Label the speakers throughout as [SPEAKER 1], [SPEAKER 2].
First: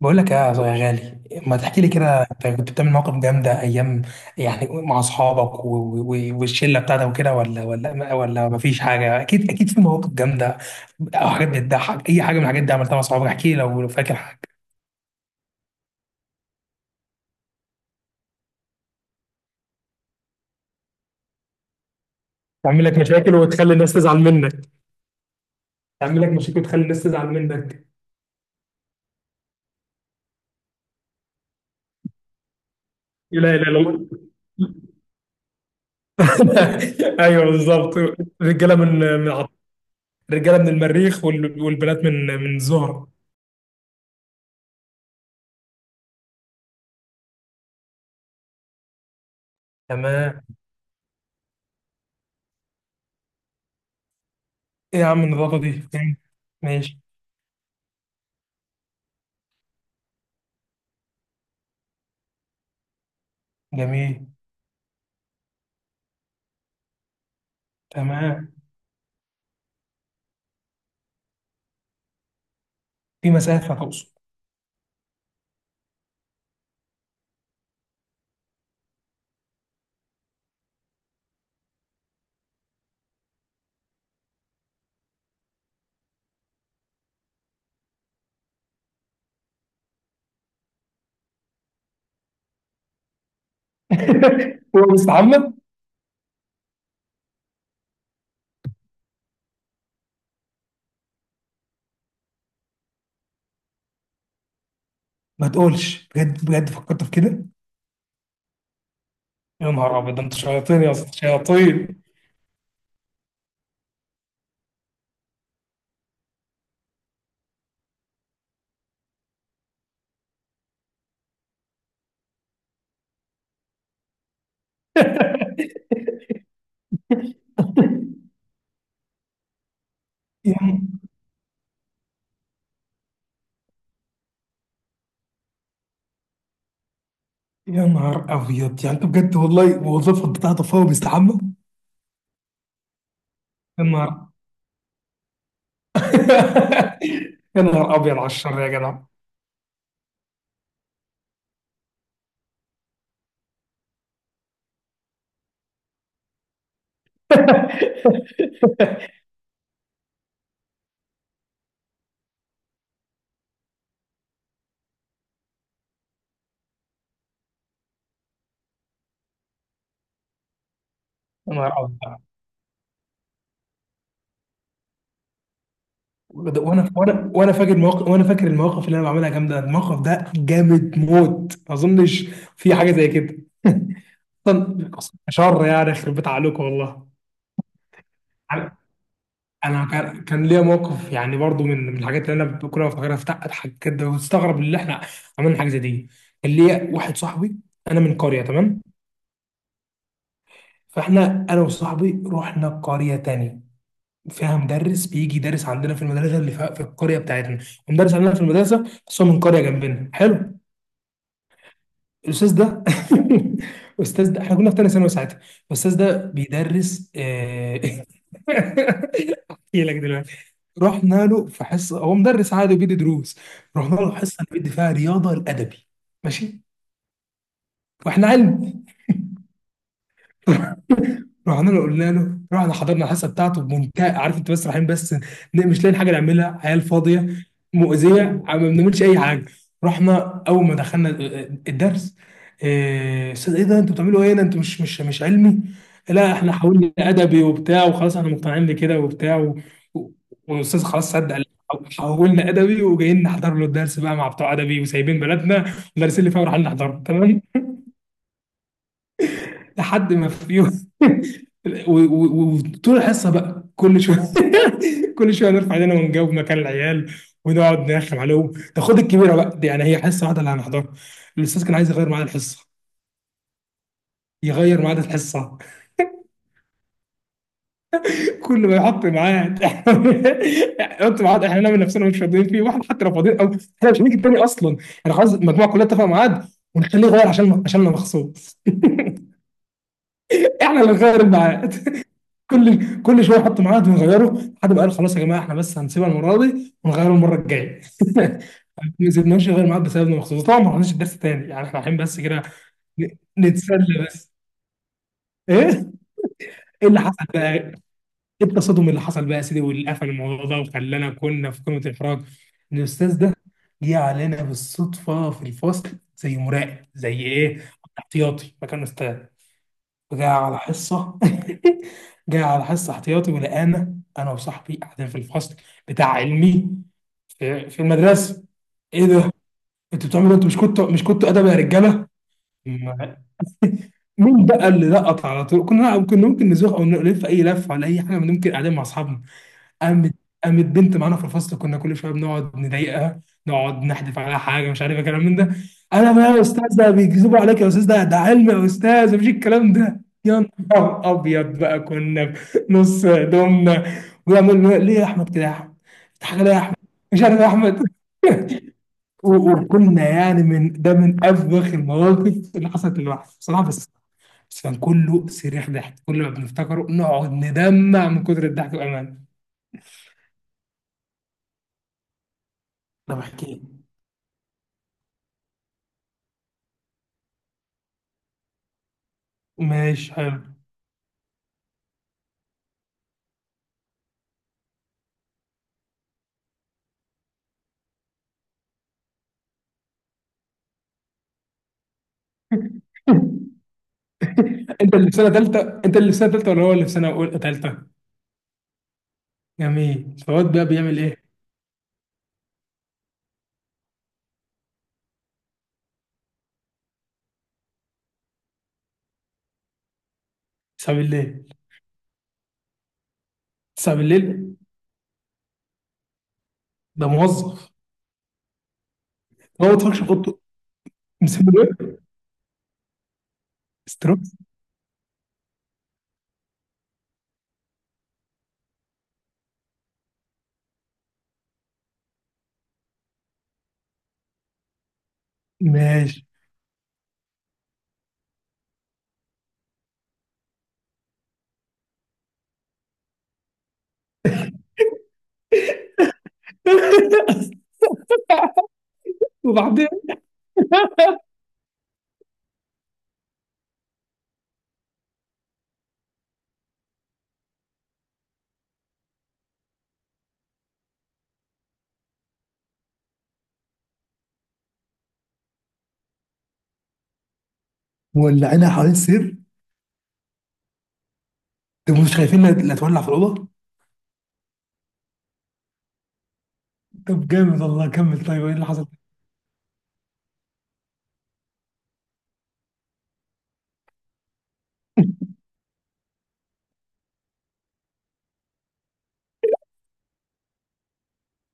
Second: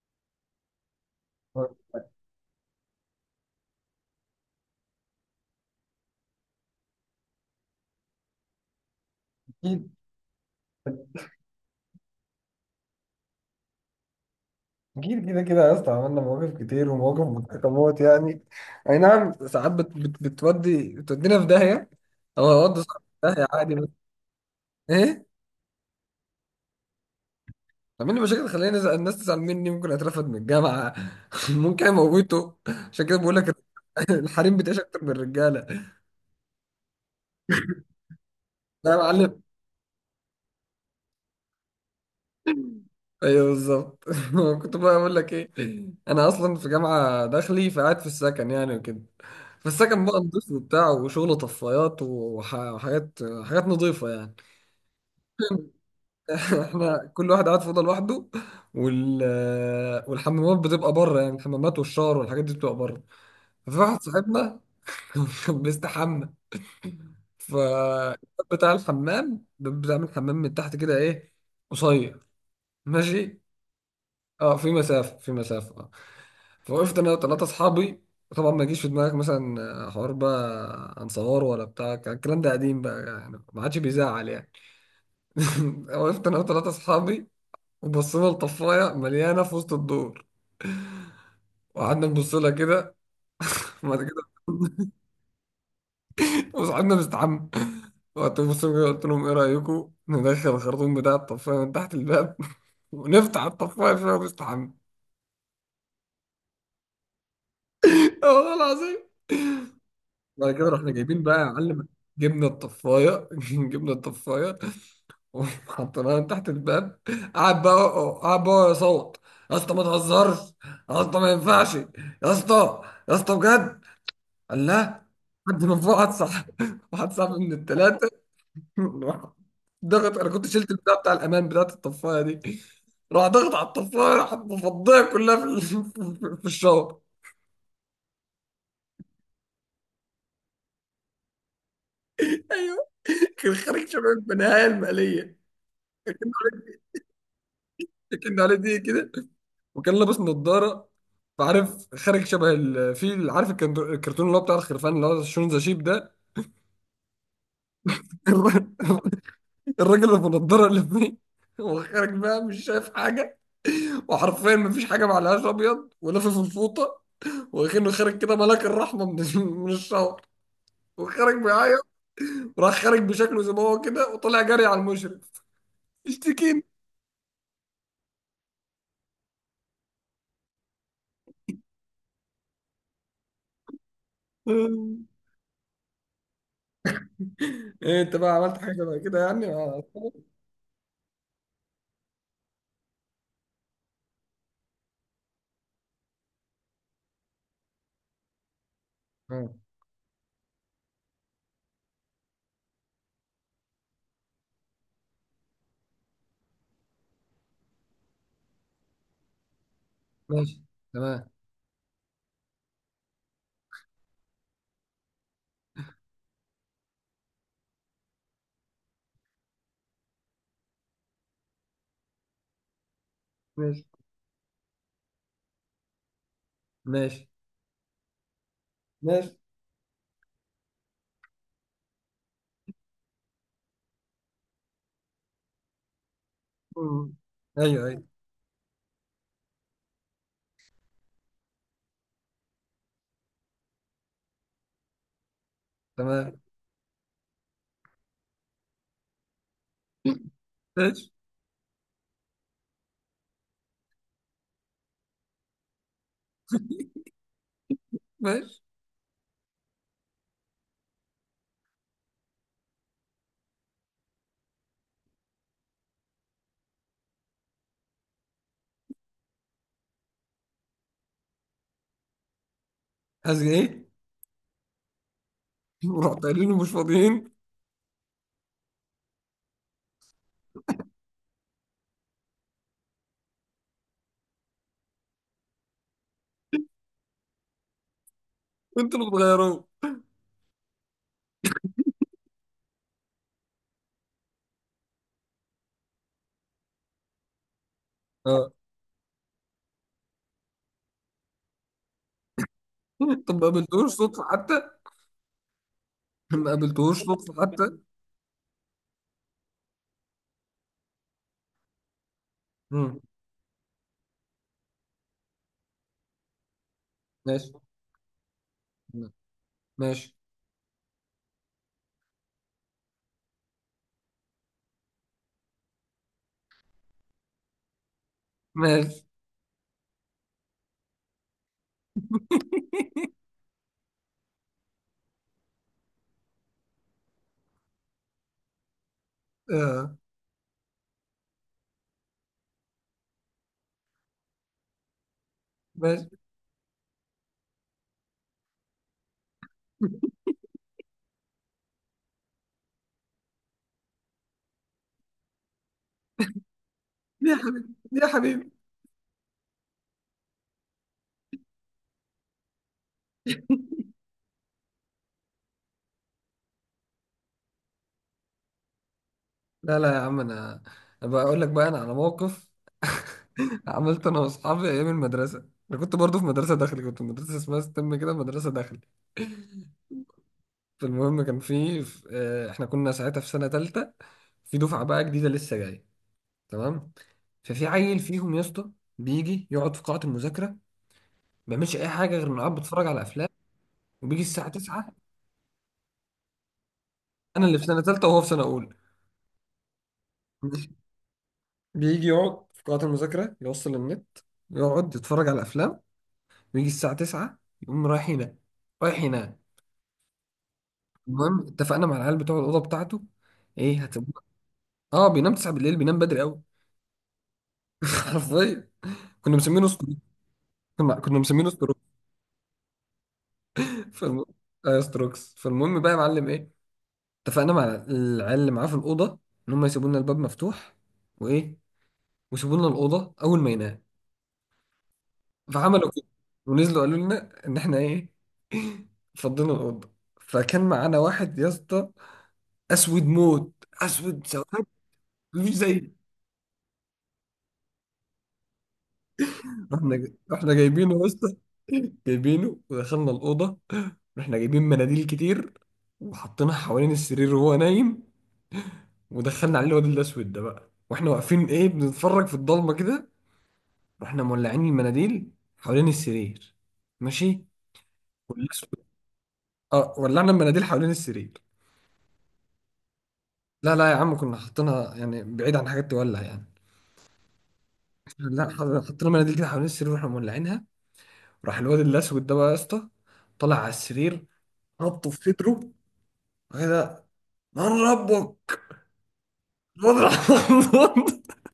[SPEAKER 1] بقول لك يا غالي، ما تحكي لي كده؟ انت كنت بتعمل مواقف جامده ايام، يعني مع اصحابك و- و- والشله بتاعتك وكده؟ ولا ولا ما فيش حاجه؟ اكيد اكيد في
[SPEAKER 2] أكيد
[SPEAKER 1] مواقف جامده او حاجات بتضحك. اي حاجه من الحاجات دي عملتها مع اصحابك احكي لي، لو لو فاكر حاجه.
[SPEAKER 2] أكيد كده كده يا اسطى، عملنا مواقف كتير ومواقف متحكمات يعني. أي نعم، ساعات بت بت بتودي بتودينا في داهية أو هودي
[SPEAKER 1] تعمل
[SPEAKER 2] صاحبي
[SPEAKER 1] لك
[SPEAKER 2] في
[SPEAKER 1] مشاكل
[SPEAKER 2] داهية
[SPEAKER 1] وتخلي
[SPEAKER 2] عادي بس.
[SPEAKER 1] الناس تزعل منك.
[SPEAKER 2] إيه؟
[SPEAKER 1] تعمل لك مشاكل وتخلي الناس تزعل منك.
[SPEAKER 2] عامل لي مشاكل، خليني الناس تزعل مني، ممكن أترفد من الجامعة ممكن أموته. عشان كده بقول لك
[SPEAKER 1] لا، لا، لا.
[SPEAKER 2] الحريم بتعيش أكتر من الرجالة.
[SPEAKER 1] ايوه بالظبط. رجاله
[SPEAKER 2] لا يا
[SPEAKER 1] من
[SPEAKER 2] معلم.
[SPEAKER 1] رجاله من المريخ، والبنات من الزهره.
[SPEAKER 2] ايوه بالظبط كنت بقى اقول لك ايه؟ انا اصلا في جامعه داخلي، فقاعد في السكن يعني وكده. فالسكن بقى
[SPEAKER 1] تمام.
[SPEAKER 2] نضيف وبتاع وشغل طفايات وحاجات، حاجات نضيفه يعني.
[SPEAKER 1] ايه يا عم النظافه دي؟ ماشي.
[SPEAKER 2] احنا كل واحد قاعد في اوضه لوحده، وال والحمامات بتبقى بره يعني، الحمامات والشاور والحاجات دي بتبقى بره. ففي واحد
[SPEAKER 1] جميل.
[SPEAKER 2] صاحبنا كان بيستحمى. ف
[SPEAKER 1] تمام.
[SPEAKER 2] بتاع الحمام بتعمل حمام من تحت كده، ايه، قصير.
[SPEAKER 1] في
[SPEAKER 2] ماشي.
[SPEAKER 1] مسافة تقصد؟
[SPEAKER 2] اه في مسافه، في مسافه. فوقفت انا وثلاثه اصحابي. طبعا ما يجيش في دماغك مثلا حوار بقى هنصور ولا بتاع، كان الكلام ده قديم بقى يعني، ما عادش بيزعل يعني. وقفت انا وثلاثه اصحابي، وبصينا لطفايه مليانه في وسط الدور، وقعدنا نبص لها كده. وبعد كده
[SPEAKER 1] هو مستعمم؟
[SPEAKER 2] وصاحبنا مستحمى. وقت بص كده، قلت لهم ايه رايكم ندخل الخرطوم بتاع الطفايه من تحت الباب ونفتح الطفايه فيها مستحمى.
[SPEAKER 1] ما تقولش، بجد بجد فكرت في كده؟
[SPEAKER 2] والله العظيم.
[SPEAKER 1] يا نهار ابيض، ده انت
[SPEAKER 2] بعد كده
[SPEAKER 1] شياطين
[SPEAKER 2] رحنا
[SPEAKER 1] يا اسطى،
[SPEAKER 2] جايبين بقى يا معلم،
[SPEAKER 1] شياطين.
[SPEAKER 2] جبنا الطفايه جبنا الطفايه، حطيناه تحت الباب. قعد بقى، قعد بقى يصوت: يا اسطى ما تهزرش، يا اسطى ما ينفعش يا اسطى، يا اسطى بجد. قال لا. حد من فوق، واحد صاحب واحد صاحب من الثلاثه ضغط. انا كنت
[SPEAKER 1] يا
[SPEAKER 2] شلت البتاع بتاع الامان بتاعت الطفايه دي. راح ضغط على الطفايه، راح مفضيه كلها في في الشاور.
[SPEAKER 1] نهار ابيض، يعني انت بجد والله؟ وظيفة بتاعته، فهو بيستحمى.
[SPEAKER 2] ايوه. كان
[SPEAKER 1] يا
[SPEAKER 2] خارج شباب
[SPEAKER 1] نهار.
[SPEAKER 2] بنهايه الماليه. كان عليه
[SPEAKER 1] يا نهار ابيض على
[SPEAKER 2] كان عليه
[SPEAKER 1] الشر يا
[SPEAKER 2] دي
[SPEAKER 1] جدع.
[SPEAKER 2] كده، وكان لابس نظارة. فعارف خارج شبه الفيل، عارف الكرتون اللي هو بتاع الخرفان اللي هو شون ذا شيب ده الر- الراجل اللي بنضاره اللي فيه. وخارج بقى مش شايف حاجة، وحرفيا مفيش حاجة. معلهاش، أبيض ولافف الفوطة، وكأنه خارج كده ملاك الرحمة من من الشهر، وخارج
[SPEAKER 1] يا نهار
[SPEAKER 2] بيعيط.
[SPEAKER 1] ابيض.
[SPEAKER 2] وراح خارج بشكله زي ما هو كده، وطلع جري على المشرف، اشتكيني.
[SPEAKER 1] وانا وانا فاكر المواقف، وانا فاكر المواقف اللي انا بعملها جامده، الموقف ده جامد موت، ما اظنش في حاجه زي كده. اصلا شر يعني، يخرب بيت عليكم والله.
[SPEAKER 2] ايه انت بقى عملت حاجة بقى كده يعني مع
[SPEAKER 1] انا
[SPEAKER 2] أصحابك؟
[SPEAKER 1] كان ليا موقف، يعني برضو من الحاجات اللي انا كل ما افتكرها اضحك كده واستغرب اللي احنا عملنا حاجه زي دي. كان ليا واحد صاحبي، انا من قريه، تمام؟
[SPEAKER 2] آه.
[SPEAKER 1] فاحنا انا وصاحبي رحنا قريه تاني فيها مدرس بيجي يدرس عندنا في المدرسه، اللي في القريه بتاعتنا. المدرس عندنا في المدرسه بس هو من قريه جنبنا، حلو.
[SPEAKER 2] ماشي. تمام.
[SPEAKER 1] الاستاذ ده، الاستاذ ده احنا كنا في تاني ثانوي ساعتها، الاستاذ ده بيدرس، آه، احكي لك دلوقتي. رحنا له في حصه، هو مدرس عادي وبيدي دروس.
[SPEAKER 2] ماشي.
[SPEAKER 1] رحنا له حصه بيدي فيها رياضه الادبي، ماشي،
[SPEAKER 2] ماشي.
[SPEAKER 1] واحنا علم.
[SPEAKER 2] ماشي.
[SPEAKER 1] رحنا له قلنا له، رحنا حضرنا الحصه بتاعته بمنتهى، عارف انت، بس رايحين بس مش لاقيين حاجه نعملها، عيال
[SPEAKER 2] مم.
[SPEAKER 1] فاضيه
[SPEAKER 2] ايوه ايوه.
[SPEAKER 1] مؤذيه، ما بنعملش اي حاجه. رحنا اول ما دخلنا الدرس: إيه، استاذ ايه ده؟ انتوا بتعملوا ايه هنا؟ انتوا مش مش علمي؟ لا
[SPEAKER 2] تمام.
[SPEAKER 1] احنا حاولنا ادبي وبتاع وخلاص احنا مقتنعين بكده وبتاع و- والاستاذ
[SPEAKER 2] ماشي.
[SPEAKER 1] خلاص صدق، قال حولنا ادبي، وجايين نحضر له الدرس بقى مع بتوع ادبي، وسايبين بلدنا المدرسين اللي فيها ورايحين نحضره، تمام.
[SPEAKER 2] ماشي.
[SPEAKER 1] لحد ما في يوم، وطول الحصه بقى كل شويه كل شويه نرفع ايدينا ونجاوب مكان العيال، ونقعد نرخم عليهم. ده خد الكبيره بقى دي، يعني هي حصه واحده اللي هنحضرها. الاستاذ كان عايز يغير ميعاد الحصه،
[SPEAKER 2] عايز ايه؟
[SPEAKER 1] يغير ميعاد الحصه.
[SPEAKER 2] ورحت قايلين له مش فاضيين.
[SPEAKER 1] كل ما يحط ميعاد يحط ميعاد احنا نعمل نفسنا مش فاضيين فيه، واحد حتى لو فاضيين، او احنا مش هنيجي تاني اصلا، احنا خلاص المجموعه كلها اتفق ميعاد، ونخليه يغير عشان عشان انا مخصوص.
[SPEAKER 2] انتوا اللي بتغيروه.
[SPEAKER 1] احنا اللي نغير الميعاد، كل شويه نحط ميعاد ونغيره، لحد ما قال خلاص يا جماعه، احنا بس هنسيبها المره دي ونغيره المره الجايه.
[SPEAKER 2] اه.
[SPEAKER 1] ما سيبناش نغير ميعاد بسببنا مخصوص. طبعا ما حضرناش الدرس تاني، يعني احنا رايحين بس كده
[SPEAKER 2] طب ما
[SPEAKER 1] نتسلى
[SPEAKER 2] قابلتوش صدفة
[SPEAKER 1] بس.
[SPEAKER 2] حتى؟
[SPEAKER 1] ايه،
[SPEAKER 2] ما
[SPEAKER 1] ايه اللي
[SPEAKER 2] قابلتوش
[SPEAKER 1] حصل
[SPEAKER 2] صدفة
[SPEAKER 1] بقى؟
[SPEAKER 2] حتى؟
[SPEAKER 1] ايه التصادم اللي حصل بقى يا سيدي، واللي قفل الموضوع ده وخلانا كنا في قمه الاحراج؟ إن
[SPEAKER 2] مم.
[SPEAKER 1] الاستاذ ده جه علينا بالصدفه في الفصل زي مراقب، زي
[SPEAKER 2] ماشي.
[SPEAKER 1] ايه، احتياطي مكان استاذ،
[SPEAKER 2] ماشي.
[SPEAKER 1] وجاي على حصة، جاي على حصة احتياطي ولقانا أنا وصاحبي قاعدين في الفصل بتاع علمي في, في المدرسة.
[SPEAKER 2] ماشي.
[SPEAKER 1] إيه ده؟ أنتوا بتعملوا إيه؟ أنتوا مش كنتوا، مش كنتوا أدب يا رجالة؟ ما- مين بقى اللي لقط على طول؟ كنا ممكن نزوق أو نلف أي لفة ولا أي حاجة، ممكن قاعدين مع أصحابنا.
[SPEAKER 2] اه.
[SPEAKER 1] قامت قامت بنت معانا في الفصل كنا كل شويه بنقعد نضايقها، نقعد نحدف عليها حاجه مش عارف ايه، كلام من ده.
[SPEAKER 2] ماشي.
[SPEAKER 1] انا بقى: يا استاذ ده بيكذبوا عليك، يا استاذ ده ده علم، يا استاذ مفيش الكلام ده. يا نهار ابيض بقى، كنا في نص هدومنا، ويعمل ليه يا احمد كده؟ يا احمد حاجه ليه يا احمد؟ مش
[SPEAKER 2] ليه يا
[SPEAKER 1] عارف يا
[SPEAKER 2] حبيبي،
[SPEAKER 1] احمد.
[SPEAKER 2] ليه يا حبيبي.
[SPEAKER 1] وكنا يعني من ده من افوخ المواقف اللي حصلت للواحد بصراحه، بس بس كان كله صريخ ضحك، كل ما بنفتكره نقعد ندمع من كتر الضحك بامانه.
[SPEAKER 2] لا لا يا عم انا، أبقى اقول لك بقى انا على موقف.
[SPEAKER 1] طب احكي لي.
[SPEAKER 2] عملت انا واصحابي ايام المدرسة. انا كنت برضو في مدرسة داخلي، كنت في مدرسة اسمها ستم كده، مدرسة داخلي.
[SPEAKER 1] ماشي، حلو.
[SPEAKER 2] فالمهم كان احنا كنا ساعتها في سنة تالتة، في دفعة بقى جديدة لسه جاية. تمام. ففي عيل فيهم يا اسطى بيجي يقعد في قاعة المذاكرة، ما بيعملش أي حاجة غير إنه قاعد بيتفرج على أفلام، وبيجي الساعة
[SPEAKER 1] انت
[SPEAKER 2] 9.
[SPEAKER 1] اللي في سنه ثالثه؟ انت اللي في سنه ثالثه ولا هو اللي في سنه اولى،
[SPEAKER 2] أنا اللي في سنة
[SPEAKER 1] ثالثه؟
[SPEAKER 2] تالتة وهو في سنة أولى.
[SPEAKER 1] جميل، فواد بقى بيعمل ايه؟
[SPEAKER 2] بيجي يقعد في قاعة المذاكرة، يوصل النت، يقعد يتفرج على أفلام، ويجي الساعة 9 يقوم رايح ينام، رايح ينام.
[SPEAKER 1] 9
[SPEAKER 2] المهم
[SPEAKER 1] بالليل؟
[SPEAKER 2] اتفقنا مع العيال بتوع الأوضة بتاعته إيه
[SPEAKER 1] 9
[SPEAKER 2] هتبقى.
[SPEAKER 1] بالليل
[SPEAKER 2] آه بينام 9 بالليل، بينام بدري أوي.
[SPEAKER 1] ده موظف.
[SPEAKER 2] حرفيا. كنا
[SPEAKER 1] هو
[SPEAKER 2] مسمينه
[SPEAKER 1] ما بيتفرجش في اوضته؟
[SPEAKER 2] كنا مسمينه
[SPEAKER 1] مسمي
[SPEAKER 2] ستروكس.
[SPEAKER 1] ايه؟
[SPEAKER 2] فالم...
[SPEAKER 1] ستروكس.
[SPEAKER 2] ايوه ستروكس. فالمهم بقى يا معلم ايه، اتفقنا مع العيال اللي معاه في الاوضه ان هم يسيبوا لنا الباب مفتوح، وايه، ويسيبوا لنا الاوضه اول ما ينام. فعملوا كده،
[SPEAKER 1] ماشي.
[SPEAKER 2] ونزلوا قالوا لنا ان احنا ايه. فضينا الاوضه. فكان معانا واحد يا اسطى، اسود موت، اسود سواد، مش زي.
[SPEAKER 1] وبعدين؟
[SPEAKER 2] رحنا جايبينه يا اسطى، جايبينه ودخلنا الاوضه. رحنا جايبين مناديل كتير، وحطيناها حوالين السرير وهو نايم. ودخلنا عليه الواد الاسود ده بقى، واحنا واقفين ايه بنتفرج في الضلمه كده. رحنا مولعين المناديل حوالين السرير. ماشي.
[SPEAKER 1] مولعينها
[SPEAKER 2] والاسود.
[SPEAKER 1] حوالين السرير؟
[SPEAKER 2] اه، ولعنا المناديل حوالين السرير.
[SPEAKER 1] طب مش خايفين انها اللي هتولع في الاوضه؟
[SPEAKER 2] لا لا يا عم، كنا حاطينها يعني بعيد عن حاجات تولع يعني.
[SPEAKER 1] طب جامد والله، كمل، طيب
[SPEAKER 2] لا
[SPEAKER 1] ايه اللي حصل؟
[SPEAKER 2] حطينا مناديل كده حوالين السرير واحنا مولعينها. راح الواد الاسود ده بقى يا اسطى طلع على السرير، ربطه في صدره كده، من ربك، الواد راح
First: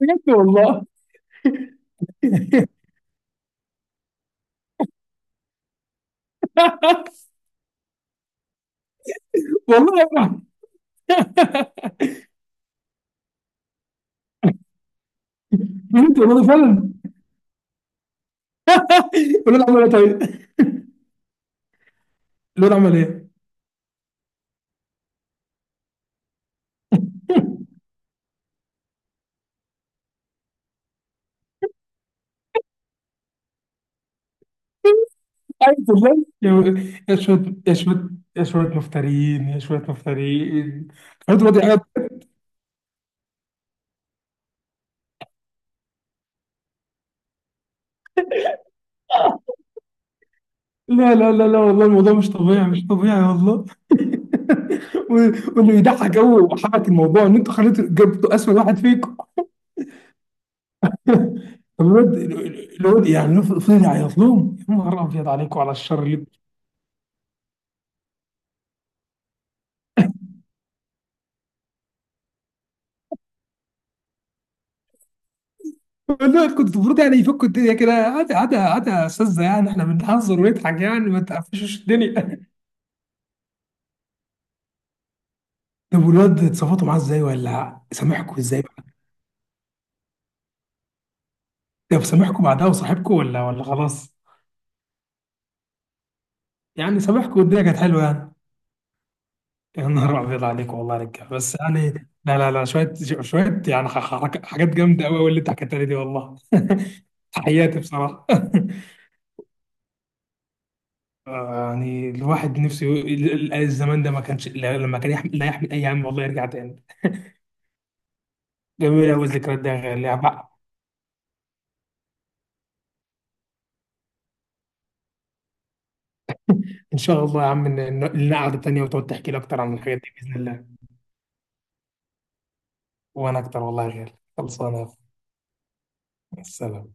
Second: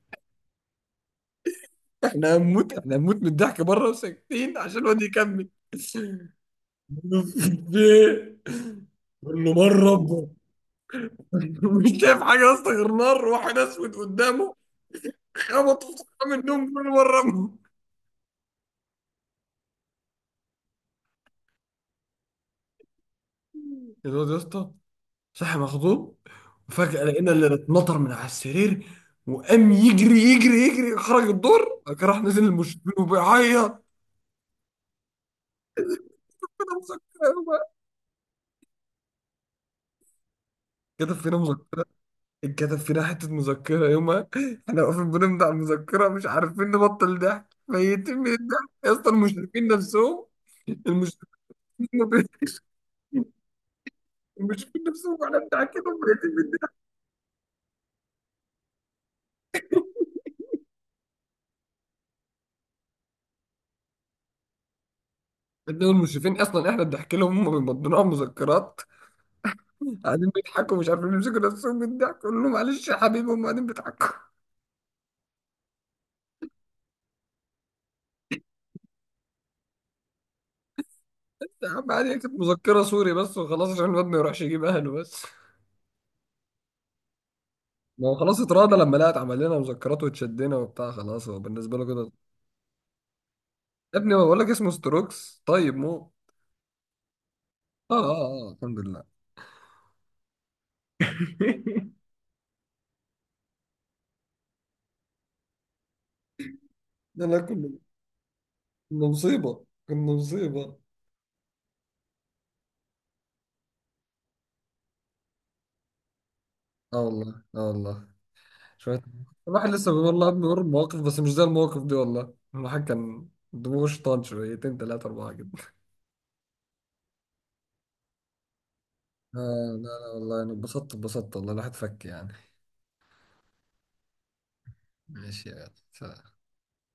[SPEAKER 1] بجد والله.
[SPEAKER 2] احنا هنموت احنا هنموت من الضحك بره، وساكتين عشان الواد يكمل كل نار
[SPEAKER 1] والله يا
[SPEAKER 2] ربه.
[SPEAKER 1] ابني.
[SPEAKER 2] مش شايف حاجه يا اسطى غير نار، واحد اسود قدامه، خبطه في
[SPEAKER 1] بجد
[SPEAKER 2] صحن من
[SPEAKER 1] والله،
[SPEAKER 2] النوم
[SPEAKER 1] فعلا.
[SPEAKER 2] كل مره ربه.
[SPEAKER 1] الولد عمل ايه طيب؟ الولد عمل ايه؟
[SPEAKER 2] الواد يا اسطى صحي مخضوب، وفجاه لقينا اللي اتنطر من على السرير، وقام يجري يجري يجري، خرج الدور، راح نزل المشرفين وبيعيط.
[SPEAKER 1] أعوذ بالله، يا شوية، يا شوية، يا شوية مفترين، يا شوية مفترين.
[SPEAKER 2] كده فينا
[SPEAKER 1] حد وضع قاعد.
[SPEAKER 2] مسكره يابا، كده فينا مسكره، اتكتب فينا حتة مذكرة يومها. احنا واقفين بنمضي على المذكرة مش عارفين نبطل ضحك، ميتين من الضحك يا اسطى، المشرفين نفسهم
[SPEAKER 1] لا، لا
[SPEAKER 2] المشرفين
[SPEAKER 1] لا لا والله
[SPEAKER 2] ما
[SPEAKER 1] الموضوع مش
[SPEAKER 2] بيضحكش.
[SPEAKER 1] طبيعي، مش طبيعي والله.
[SPEAKER 2] المشرفين نفسهم،
[SPEAKER 1] و-
[SPEAKER 2] واحنا
[SPEAKER 1] واللي
[SPEAKER 2] بنضحك لهم
[SPEAKER 1] يضحك
[SPEAKER 2] ميتين
[SPEAKER 1] قوي
[SPEAKER 2] من الضحك.
[SPEAKER 1] وحبك الموضوع ان انتوا خليتوا، جبتوا اسود واحد فيكم. طب الواد، الواد يعني فضل يعيط لهم؟ يا نهار ابيض عليكم على
[SPEAKER 2] إنهم
[SPEAKER 1] الشر اللي.
[SPEAKER 2] المشرفين اصلا احنا بنضحك لهم، هم بيمضونا على المذكرات، قاعدين بيضحكوا مش عارفين يمسكوا نفسهم من الضحك، قول لهم معلش يا حبيبي هم قاعدين بيضحكوا.
[SPEAKER 1] والله كنت المفروض يعني يفكوا الدنيا كده، عادي عادي عادي يا استاذه، يعني احنا بنهزر ونضحك، يعني ما
[SPEAKER 2] يا
[SPEAKER 1] تقفشوش
[SPEAKER 2] عم عادي، كانت
[SPEAKER 1] الدنيا.
[SPEAKER 2] مذكرة سوري بس وخلاص عشان الواد ما يروحش يجيب اهله بس.
[SPEAKER 1] طب والواد اتصرفتوا معاه ازاي ولا
[SPEAKER 2] ما هو
[SPEAKER 1] سامحكوا
[SPEAKER 2] خلاص
[SPEAKER 1] ازاي؟
[SPEAKER 2] اتراضى لما لقت عمل لنا مذكرات واتشدنا وبتاع خلاص، هو بالنسبة له
[SPEAKER 1] طب
[SPEAKER 2] كده.
[SPEAKER 1] سامحكوا بعدها وصاحبكم ولا ولا
[SPEAKER 2] يا ابني
[SPEAKER 1] خلاص؟
[SPEAKER 2] هو بقول لك اسمه ستروكس طيب مو.
[SPEAKER 1] يعني سامحكوا والدنيا كانت
[SPEAKER 2] اه
[SPEAKER 1] حلوه يعني؟
[SPEAKER 2] اه اه الحمد لله.
[SPEAKER 1] يا نهار ابيض عليك والله يا رجاله، بس يعني لا، لا، لا، شويه، شويه يعني حاجات جامده قوي قوي اللي انت حكيتها لي دي والله.
[SPEAKER 2] لا لا كنا
[SPEAKER 1] تحياتي بصراحه.
[SPEAKER 2] كنا مصيبة، كنا مصيبة.
[SPEAKER 1] آه، يعني الواحد نفسه الزمان ده ما كانش لما كان يحمل، لا يحمل اي هم، والله يرجع تاني.
[SPEAKER 2] اه والله، اه والله. شوية.
[SPEAKER 1] جميل قوي الذكريات دي
[SPEAKER 2] الواحد
[SPEAKER 1] يا
[SPEAKER 2] لسه
[SPEAKER 1] غالي.
[SPEAKER 2] بيقول
[SPEAKER 1] يعني
[SPEAKER 2] والله يا ابني
[SPEAKER 1] بقى
[SPEAKER 2] قرب مواقف بس مش زي المواقف دي والله، الواحد كان دماغه شيطان، شويتين تلاتة أربعة كده.
[SPEAKER 1] ان شاء الله يا عم، لنا قعده تانيه وتقعد تحكي لي
[SPEAKER 2] آه.
[SPEAKER 1] اكتر عن
[SPEAKER 2] لا
[SPEAKER 1] الحاجات
[SPEAKER 2] لا
[SPEAKER 1] دي باذن
[SPEAKER 2] والله أنا
[SPEAKER 1] الله.
[SPEAKER 2] اتبسطت اتبسطت، والله الواحد فك يعني.
[SPEAKER 1] وانا اكتر والله يا غالي. خلصانه يا أخوي.
[SPEAKER 2] ماشي يا غالي. سلام.
[SPEAKER 1] السلام.